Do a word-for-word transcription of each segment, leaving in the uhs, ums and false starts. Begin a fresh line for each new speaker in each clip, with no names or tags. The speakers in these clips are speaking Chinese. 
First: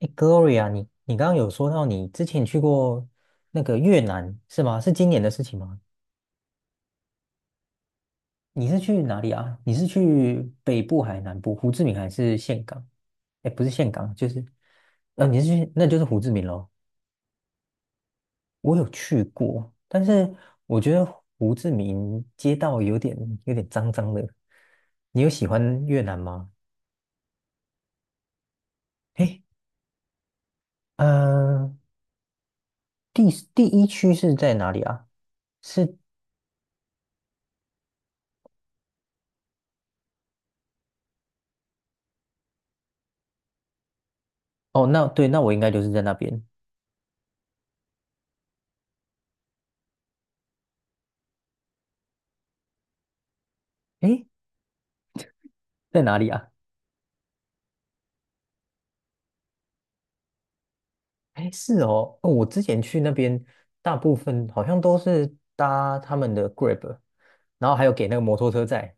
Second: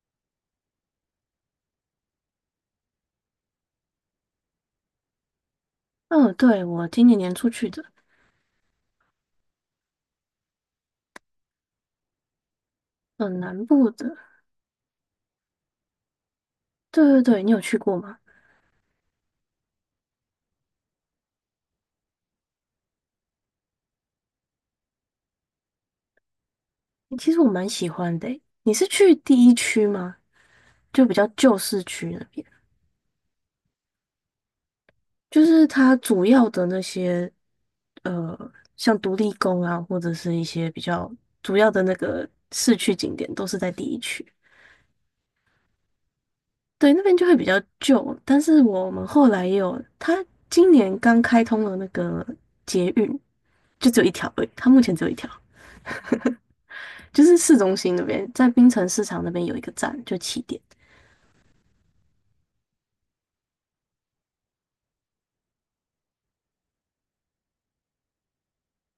哎，Gloria，你你刚刚有说到你之前去过那个越南是吗？是今年的事情吗？
嗯，对，我今年年初去的，
你是去哪里啊？你是去北部还是南部？胡志明还是岘港？
嗯，
哎，不
南
是
部
岘
的，
港，就是呃，你是去那就是胡志明咯。
对对对，你有去过吗？
我有去过，但是我觉得胡志明街道有点有点脏脏的。你有喜欢越南吗？
其实我蛮喜欢的诶。你是去
哎，
第一区吗？就比较旧
呃，
市区那边，
第第一区是在哪里啊？
就是它
是
主要的那些，呃，像独立宫啊，或者是一些比较主要的那个市区景点，都是在第一区。
哦，那对，那我应该就是在那边。
对，那边就会比较旧，但是我们后来也有，它今年刚开通了那个捷运，就只有一
诶，
条而已，它目前只有一条。
在哪里啊？
就是市中心那边，在槟城市场那边有一个站，就起点。
哎，是哦，哦我之前去那边，大部分好像都是搭他们的 Grab，然后还有给那个摩托车载。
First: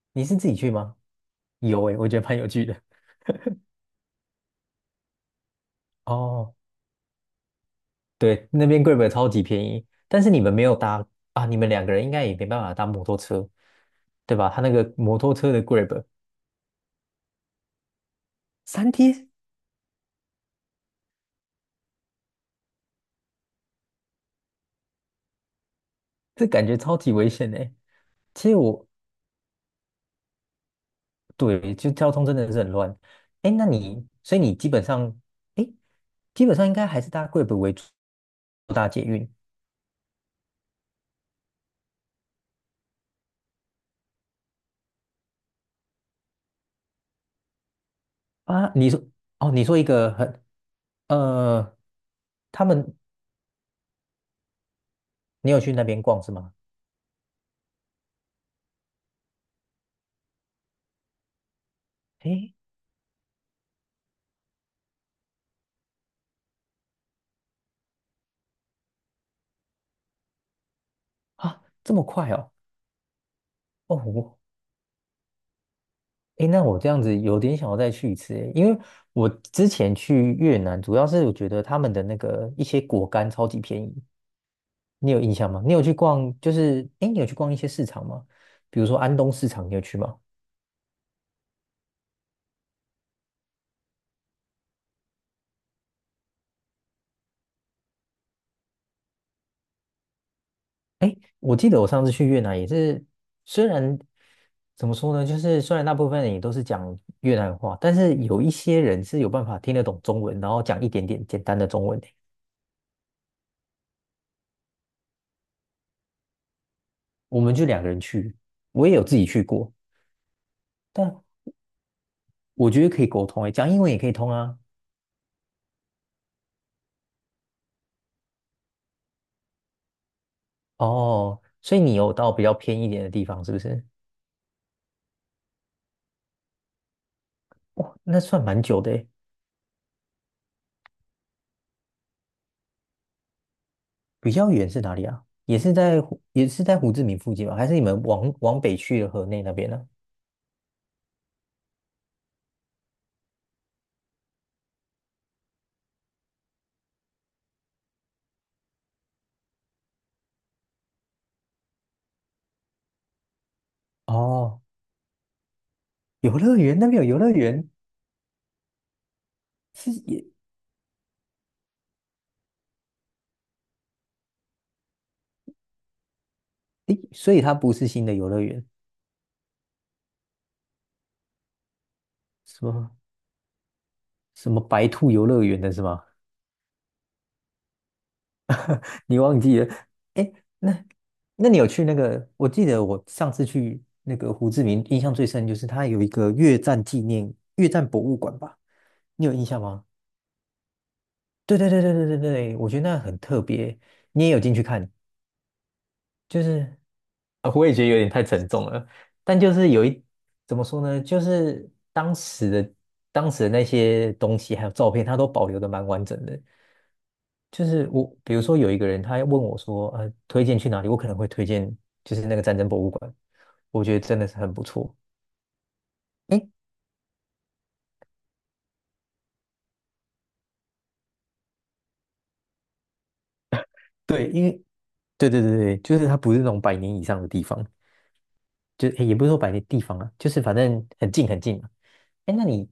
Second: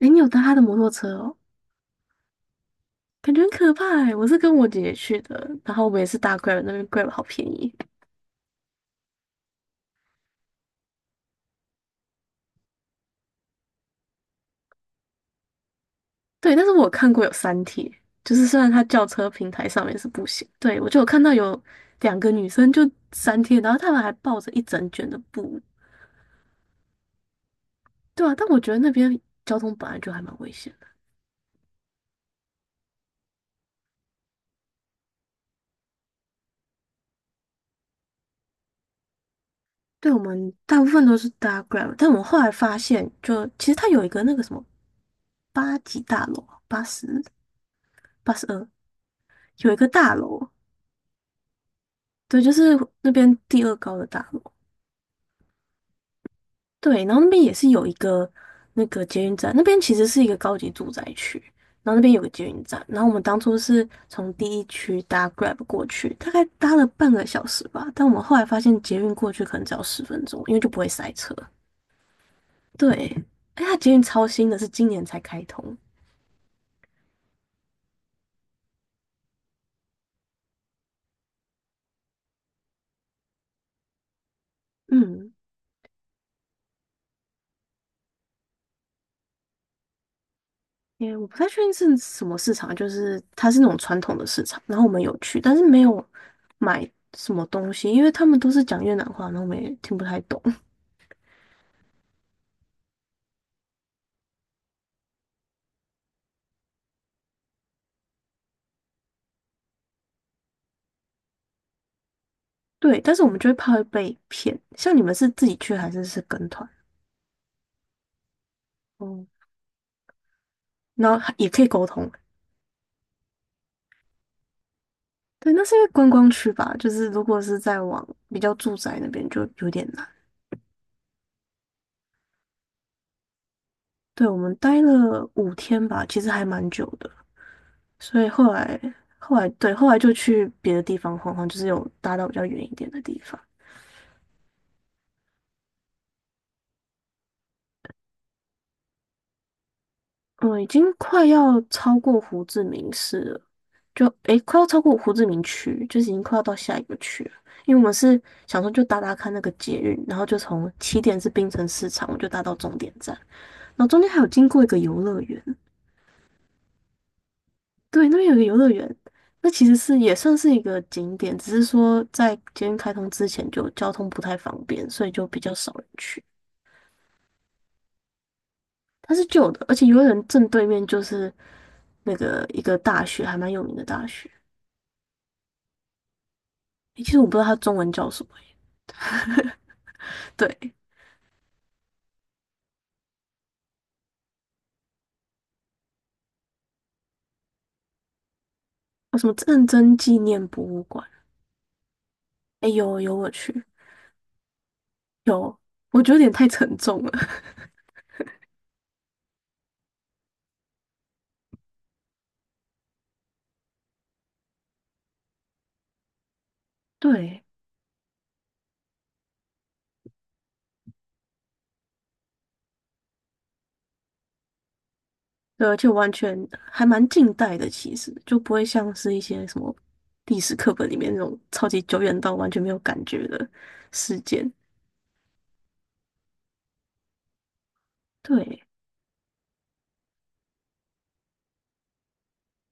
诶，你
你
有
是
搭
自
他
己
的
去
摩托
吗？
车哦，
有哎，我觉得蛮有趣的。
感觉很可怕诶。我是跟我姐姐去的，然后我们也是搭
哦，
Grab，那边 Grab 好便宜。
对，那边 Grab 超级便宜，但是你们没有搭啊，你们两个人应该也没办法搭摩托车，对吧？他那个摩托车的 Grab
对，但是我有看过有三贴，就是虽然它
三
轿
天，
车平台上面是不行，对，我就有看到有两个女生就三贴，然后她们还抱着一整卷的布，
这感觉超级危险哎。
对啊，但
其实
我觉得
我
那边交通本来就还蛮危险的。
对，就交通真的是很乱。哎，那你，所以你基本上，哎，基本上应该还是搭贵北为主，不搭捷运
对，我们大部分都是搭 Grab，但我们后来发现就，其实它有一个那个什么八级大楼啊八十八十二
啊？你说，哦，你
有一
说一
个
个
大
很，
楼，
呃，
对，就
他
是
们，
那边第二高的大楼，
你有去那边逛是吗？
对，然后那边也是有一个那个捷运站，那边其实是一个高级住宅区，然后那边有个捷
哎，
运站，然后我们当初是从第一区搭 Grab 过去，大概搭了半个小时吧，但我们后来发现捷运过去可能只要十分钟，因为就不会塞车，
啊，这么快哦？
对，哎，它捷
哦，
运超
我，
新的，是今年才开通，
哎，那我这样子有点想要再去一次诶，因为我之前去越南，主要是我觉得他们的那个一些果干超级便宜，你有
嗯，
印象吗？你有去逛，就是，哎，你有去逛一些市场吗？比如说安东市场，你有去吗？
诶，我不太确定是什么市场，就是它是那种传统的市场，然后我们有去，但是没有买什么东西，因为他们都是讲越南话，然后我们也听不太懂。
哎，我记得我上次去越南也是，虽然怎么说呢，就是虽然大部分人也都是讲越南话，但是有一些人是有办法听得懂中文，然后讲一点点简单的中文的。
对，但是我们就会怕会被骗。像你们是自己去还是是跟团？
我们就两个人去，我也有自
哦，
己去过，
然
但
后也可以沟通。
我觉得可以沟通诶，讲英文也可以通啊。
对，那是因为观光区吧，就是如果是在往比较住宅那边就有点难。
哦，所以你有到比较偏一点的地方，是不是？
对，我们待了五天吧，其实还蛮久的，
那
所以
算
后
蛮
来，
久的诶。
后来对后来就去别的地方晃晃，就是有搭到比较远一点的地方。
比较远是哪里啊？也是在胡也是在胡志明附近吗？还是你们往往北去的河内那边呢？
嗯，已经快要超过胡志明市了，就诶，快要超过胡志明区，就是已经快要到下一个区了。因为我们是想说就搭搭看那个捷运，然后就从起点是槟城市场，我就搭到终点站，然后中间还有经过
哦，
一个游乐园，
游乐园那边有游乐园。
对，那边有一个游乐园，那其实
是
是也
也，
算是一个景点，只是说在捷运开通之前就交通不太方便，所以就比较少人去。
诶，所以它不是新的游乐园，
它是旧的，而且游乐园正对面就是那个一
什
个
么
大学，还蛮有名的大学。
什么白兔游乐园的是吗？
诶其实我不知道它中文叫什么耶。
你忘记了？诶，
对，
那那你有去那个？我记得我上次去那个胡志明，印象最深就是它有一个越战纪念越战博物馆吧？
有
你
什
有
么
印象
战
吗？
争纪念博物馆？
对对对对对对对，
哎，
我觉得那
呦，有
很
我
特
去，
别，你也有进去看，
有，我觉得有点
就
太沉
是
重了。
啊，我也觉得有点太沉重了，但就是有一，怎么说呢，就是当时的当时的那些东西还有照片，它都保留的蛮完整的。
对，
就是我，比如说有一个人，他要问我说，呃，推荐去哪里？我可能会推荐就是那个战争博物馆，我觉得真的是很不错。
对，而且完全
诶，
还蛮近代的，其实就不会像是一些什么历史课本里面那种超级久远到完全没有感觉的事
对，因
件。
为对对对对，就是它不是那种百年以上的地方，
对，
就诶也不是说百年地方啊，就是反正很近很近嘛。哎，那你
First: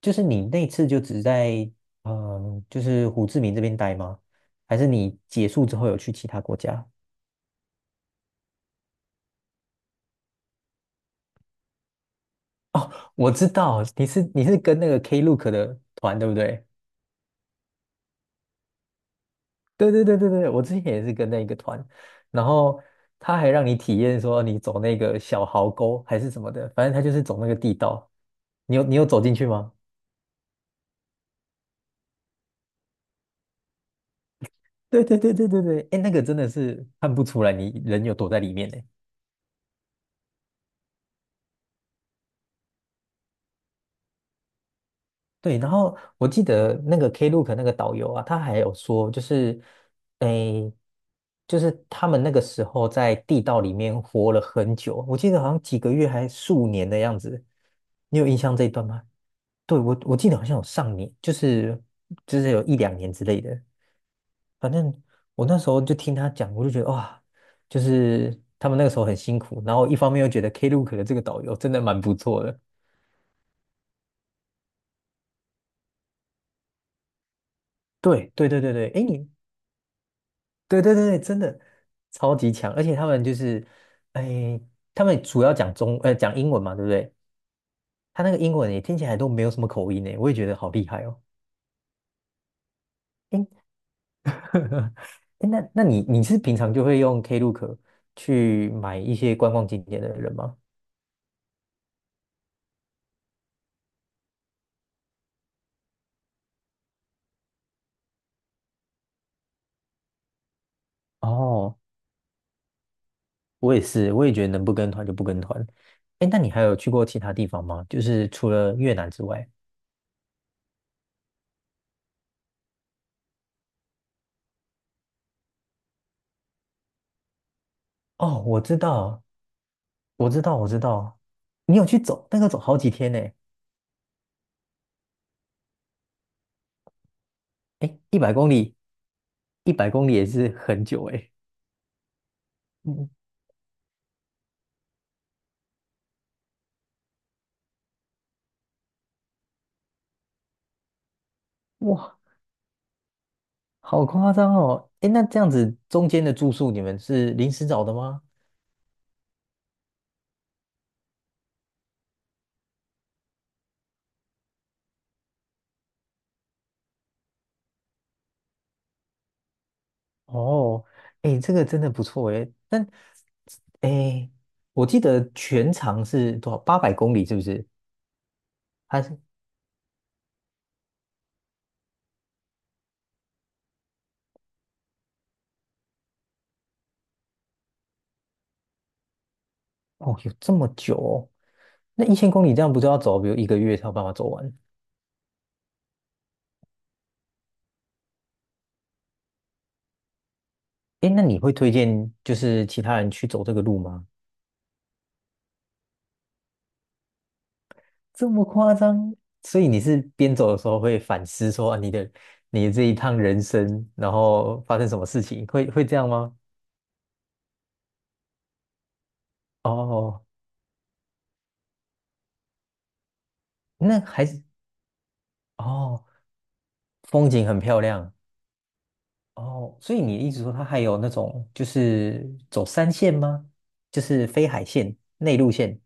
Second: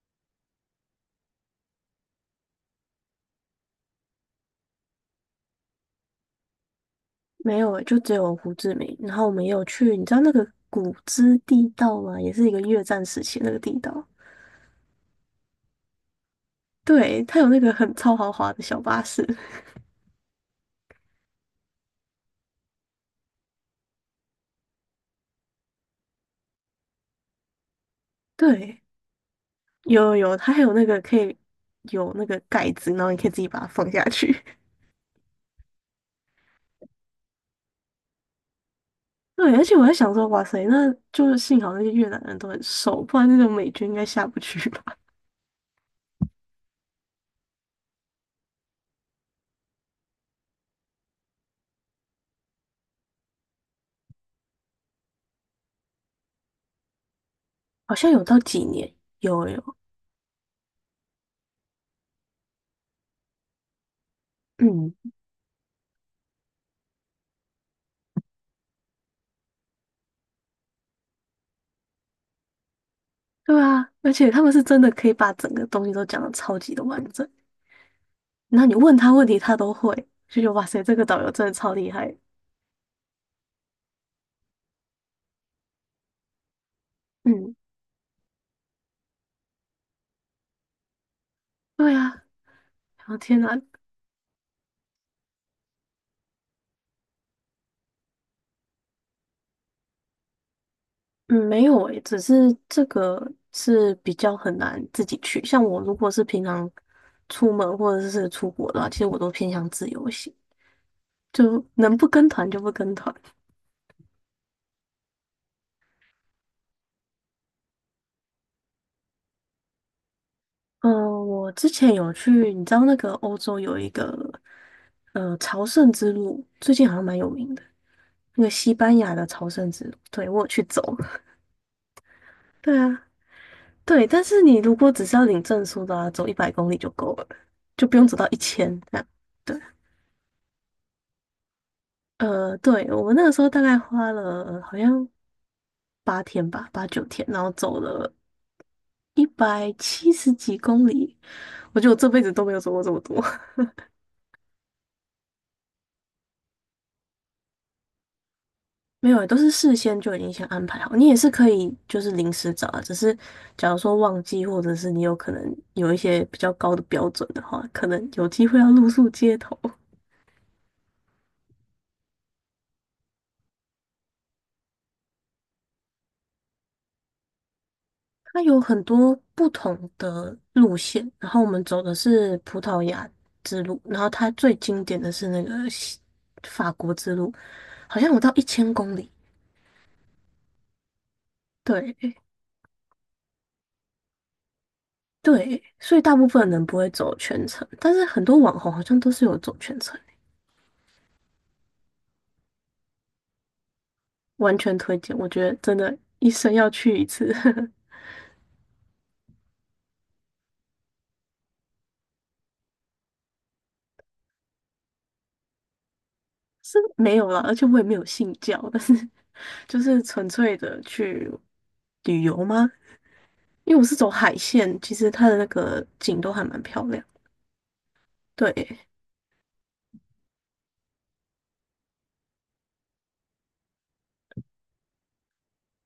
就是你那次就只在嗯，就是胡志明这边待吗？还是你结束之后有去其他国家？
没有诶，就只有胡志明。然后我们也有去，你知道那个古芝地道吗？也是一个越
哦，
战时
我
期的
知
那个地
道，你
道。
是你是跟那个 Klook 的团，对不对？
对，它有那个很超豪华的小巴士。
对对对对对，我之前也是跟那个团，然后他还让你体验说你走那个小壕沟还是什么的，反正他就是走那个地道。你
对，
有你有走进去吗？
有有有，它还有那个可以有那个盖子，然后你可以自己把它放下去。
对对对对对对，哎，那个真的是看不出来你人有躲在里面呢。
对，而且我在想说，哇塞，那就是幸好那些越南人都很瘦，不然那种美军应该下不去吧？
对，然后我记得那个 Klook 那个导游啊，他还有说，就是，诶，就是他们那个时候在地道里面活了很久，我记得好像几个月还数年的样子，
好像
你
有
有印
到
象
几
这一段
年，
吗？
有有，
对，我我记得好像有上年，就是就是有一两年之类的，反
嗯，
正我那时候就听他讲，我就觉得哇，就是他们那个时候很辛苦，然后一方面又觉得 Klook 的这个导游真的蛮不错的。
对啊，而且他们是真的可以把整个东西都讲的超级的完整，
对对
然
对
后
对
你
对，
问
哎，
他问
你
题他都会，就觉得哇
对
塞，
对
这个
对，
导游
真
真的
的
超厉害。
超级强，而且他们就是，哎，他们主要讲中，呃，讲英文嘛，对不对？
嗯，
他那个英文也听起来都没有什么口音呢，我也觉得好厉害哦。
对啊，然后天
哎，
哪，
哎那那你你是平常就会用 Klook 去买一些观光景点的人吗？
嗯，没有诶，只是这个是比较很难自己去。像我如果是平常出门或者是出国的话，其实我都偏向自由行，就
哦，
能不跟团就不跟团。
我也是，我也觉得能不跟团就不跟团。哎，那你还有去过其他地方吗？就是除了越南之外？
嗯，我之前有去，你知道那个欧洲有一个呃朝圣之路，最近好像蛮有名的，那
哦，
个
我
西
知
班牙
道，
的朝圣之路，对，
我
我
知
有
道，
去
我知
走。
道，你有去走那个走 好
对
几
啊，
天呢。
对，但是你如果只是要领证书的啊，走一百公里就够了，就不
哎，
用走
一
到
百
一
公里，
千这样。对。
一百公里也是很久哎。
呃，对，我
嗯，
们那个时候大概花了呃好像八天吧，八九天，然后走了一百七十几公里。我觉得我这
哇，
辈子都没有走过这么多，
好夸张哦！哎，那这样子中间的住宿你们是临时找的吗？
没有欸都是事先就已经先安排好。你也是可以就是临时找啊，只是假如说忘记，或者是你有可能有一些比较高的标准的话，可能有机会要露宿街头。
哦，哎，这个真的不错哎。但哎，诶我记得全长是多少？八百公里是不是？
它有很
还
多
是
不同的路线，然后我们走的是葡萄牙之路，然后它最经典的是那个西法国之路，好像有到一千公里。
哦，有这么久哦？那一
对
千公里这样不就要走，比如一个月才有办法走完？
对，所以大部分人不会走全程，但是很多网红好像都是有走全程，
哎，那你会推荐就是其他人去走这个路吗？
完全推荐。我觉得真的，一生要去一次，
这么夸张？所以你是边走的时候会反思说啊你的你的这一趟人生，然后发生什么事情，会会这样吗？
是没有了，而且我也没有信教，但是就是
哦，
纯粹的去旅游吗？因为我是
那
走
还
海
是
线，其实它的那个
哦，
景都还蛮漂亮。
风景很漂亮
对，
哦，所以你一直说它还有那种就是走山线吗？就是非海线、内陆线？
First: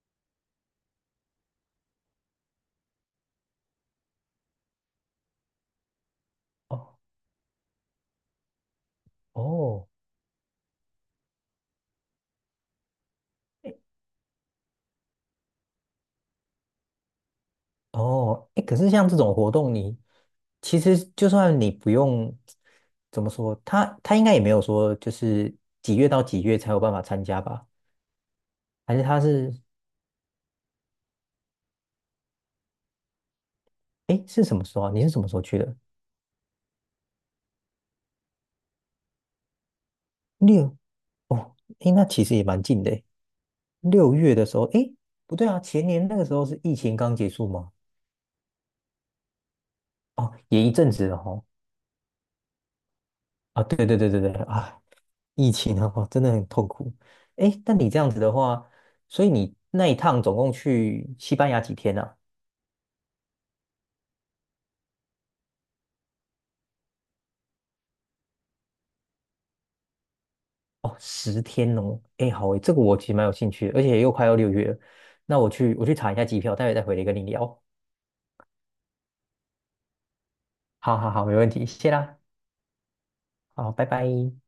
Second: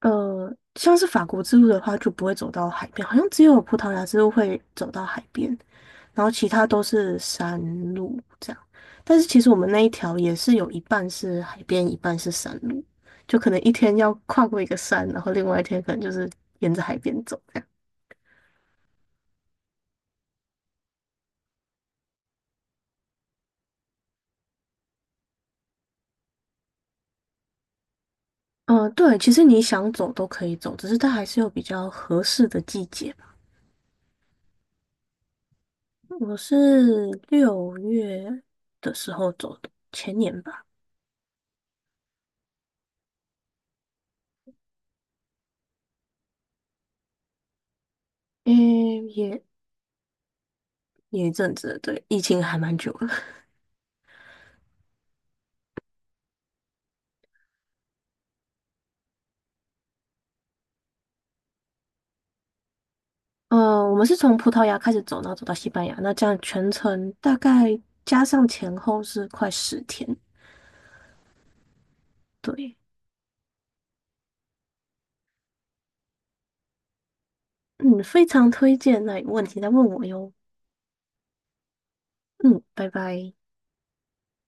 呃，像是法国之路的话，就不会走到海边，好像只有葡萄牙之路会走到海边，然后其他都
哦
是山路这样。但是其实我们那
哦，
一条也是有一半是海边，一半是山路，就可能一天要跨过一个山，然后另外一天可能就是沿着海边走这样。
哦，哎，可是像这种活动你，其实就算你不用怎么说，他他应该也没有说就是几月到几月才有办法参加吧？
嗯、呃
还是
对，
他
其实
是
你想走都可以走，只是它还是有比较合适的季节吧。
哎是什么时候啊？你是什么时候去的？
我是六月的时候走的，前年吧。
六哦，哎，那其实也蛮近的诶六月的时候，哎，不对啊，前年那个时候是疫情刚结束吗？
嗯，也
哦，也一阵子了
有一
哦。
阵子了对，疫情还蛮久了。
啊，对对对对对啊，疫情的话真的很痛苦。哎，但你这样子的话，所以你那一趟总共去西班牙几天啊
呃，我们是从葡萄牙开始走，然后走到西班牙，那这样全程大概加上前后是快十天。
哦，十天哦，哎，好诶，这
对，
个我其实蛮有兴趣的，而且又快要六月了，那我去我去查一下机票，待会再回来跟你聊。
嗯，非常推荐。那有问题再问我哟。
好好好，没问题，谢啦，
嗯，拜拜。
好，拜拜。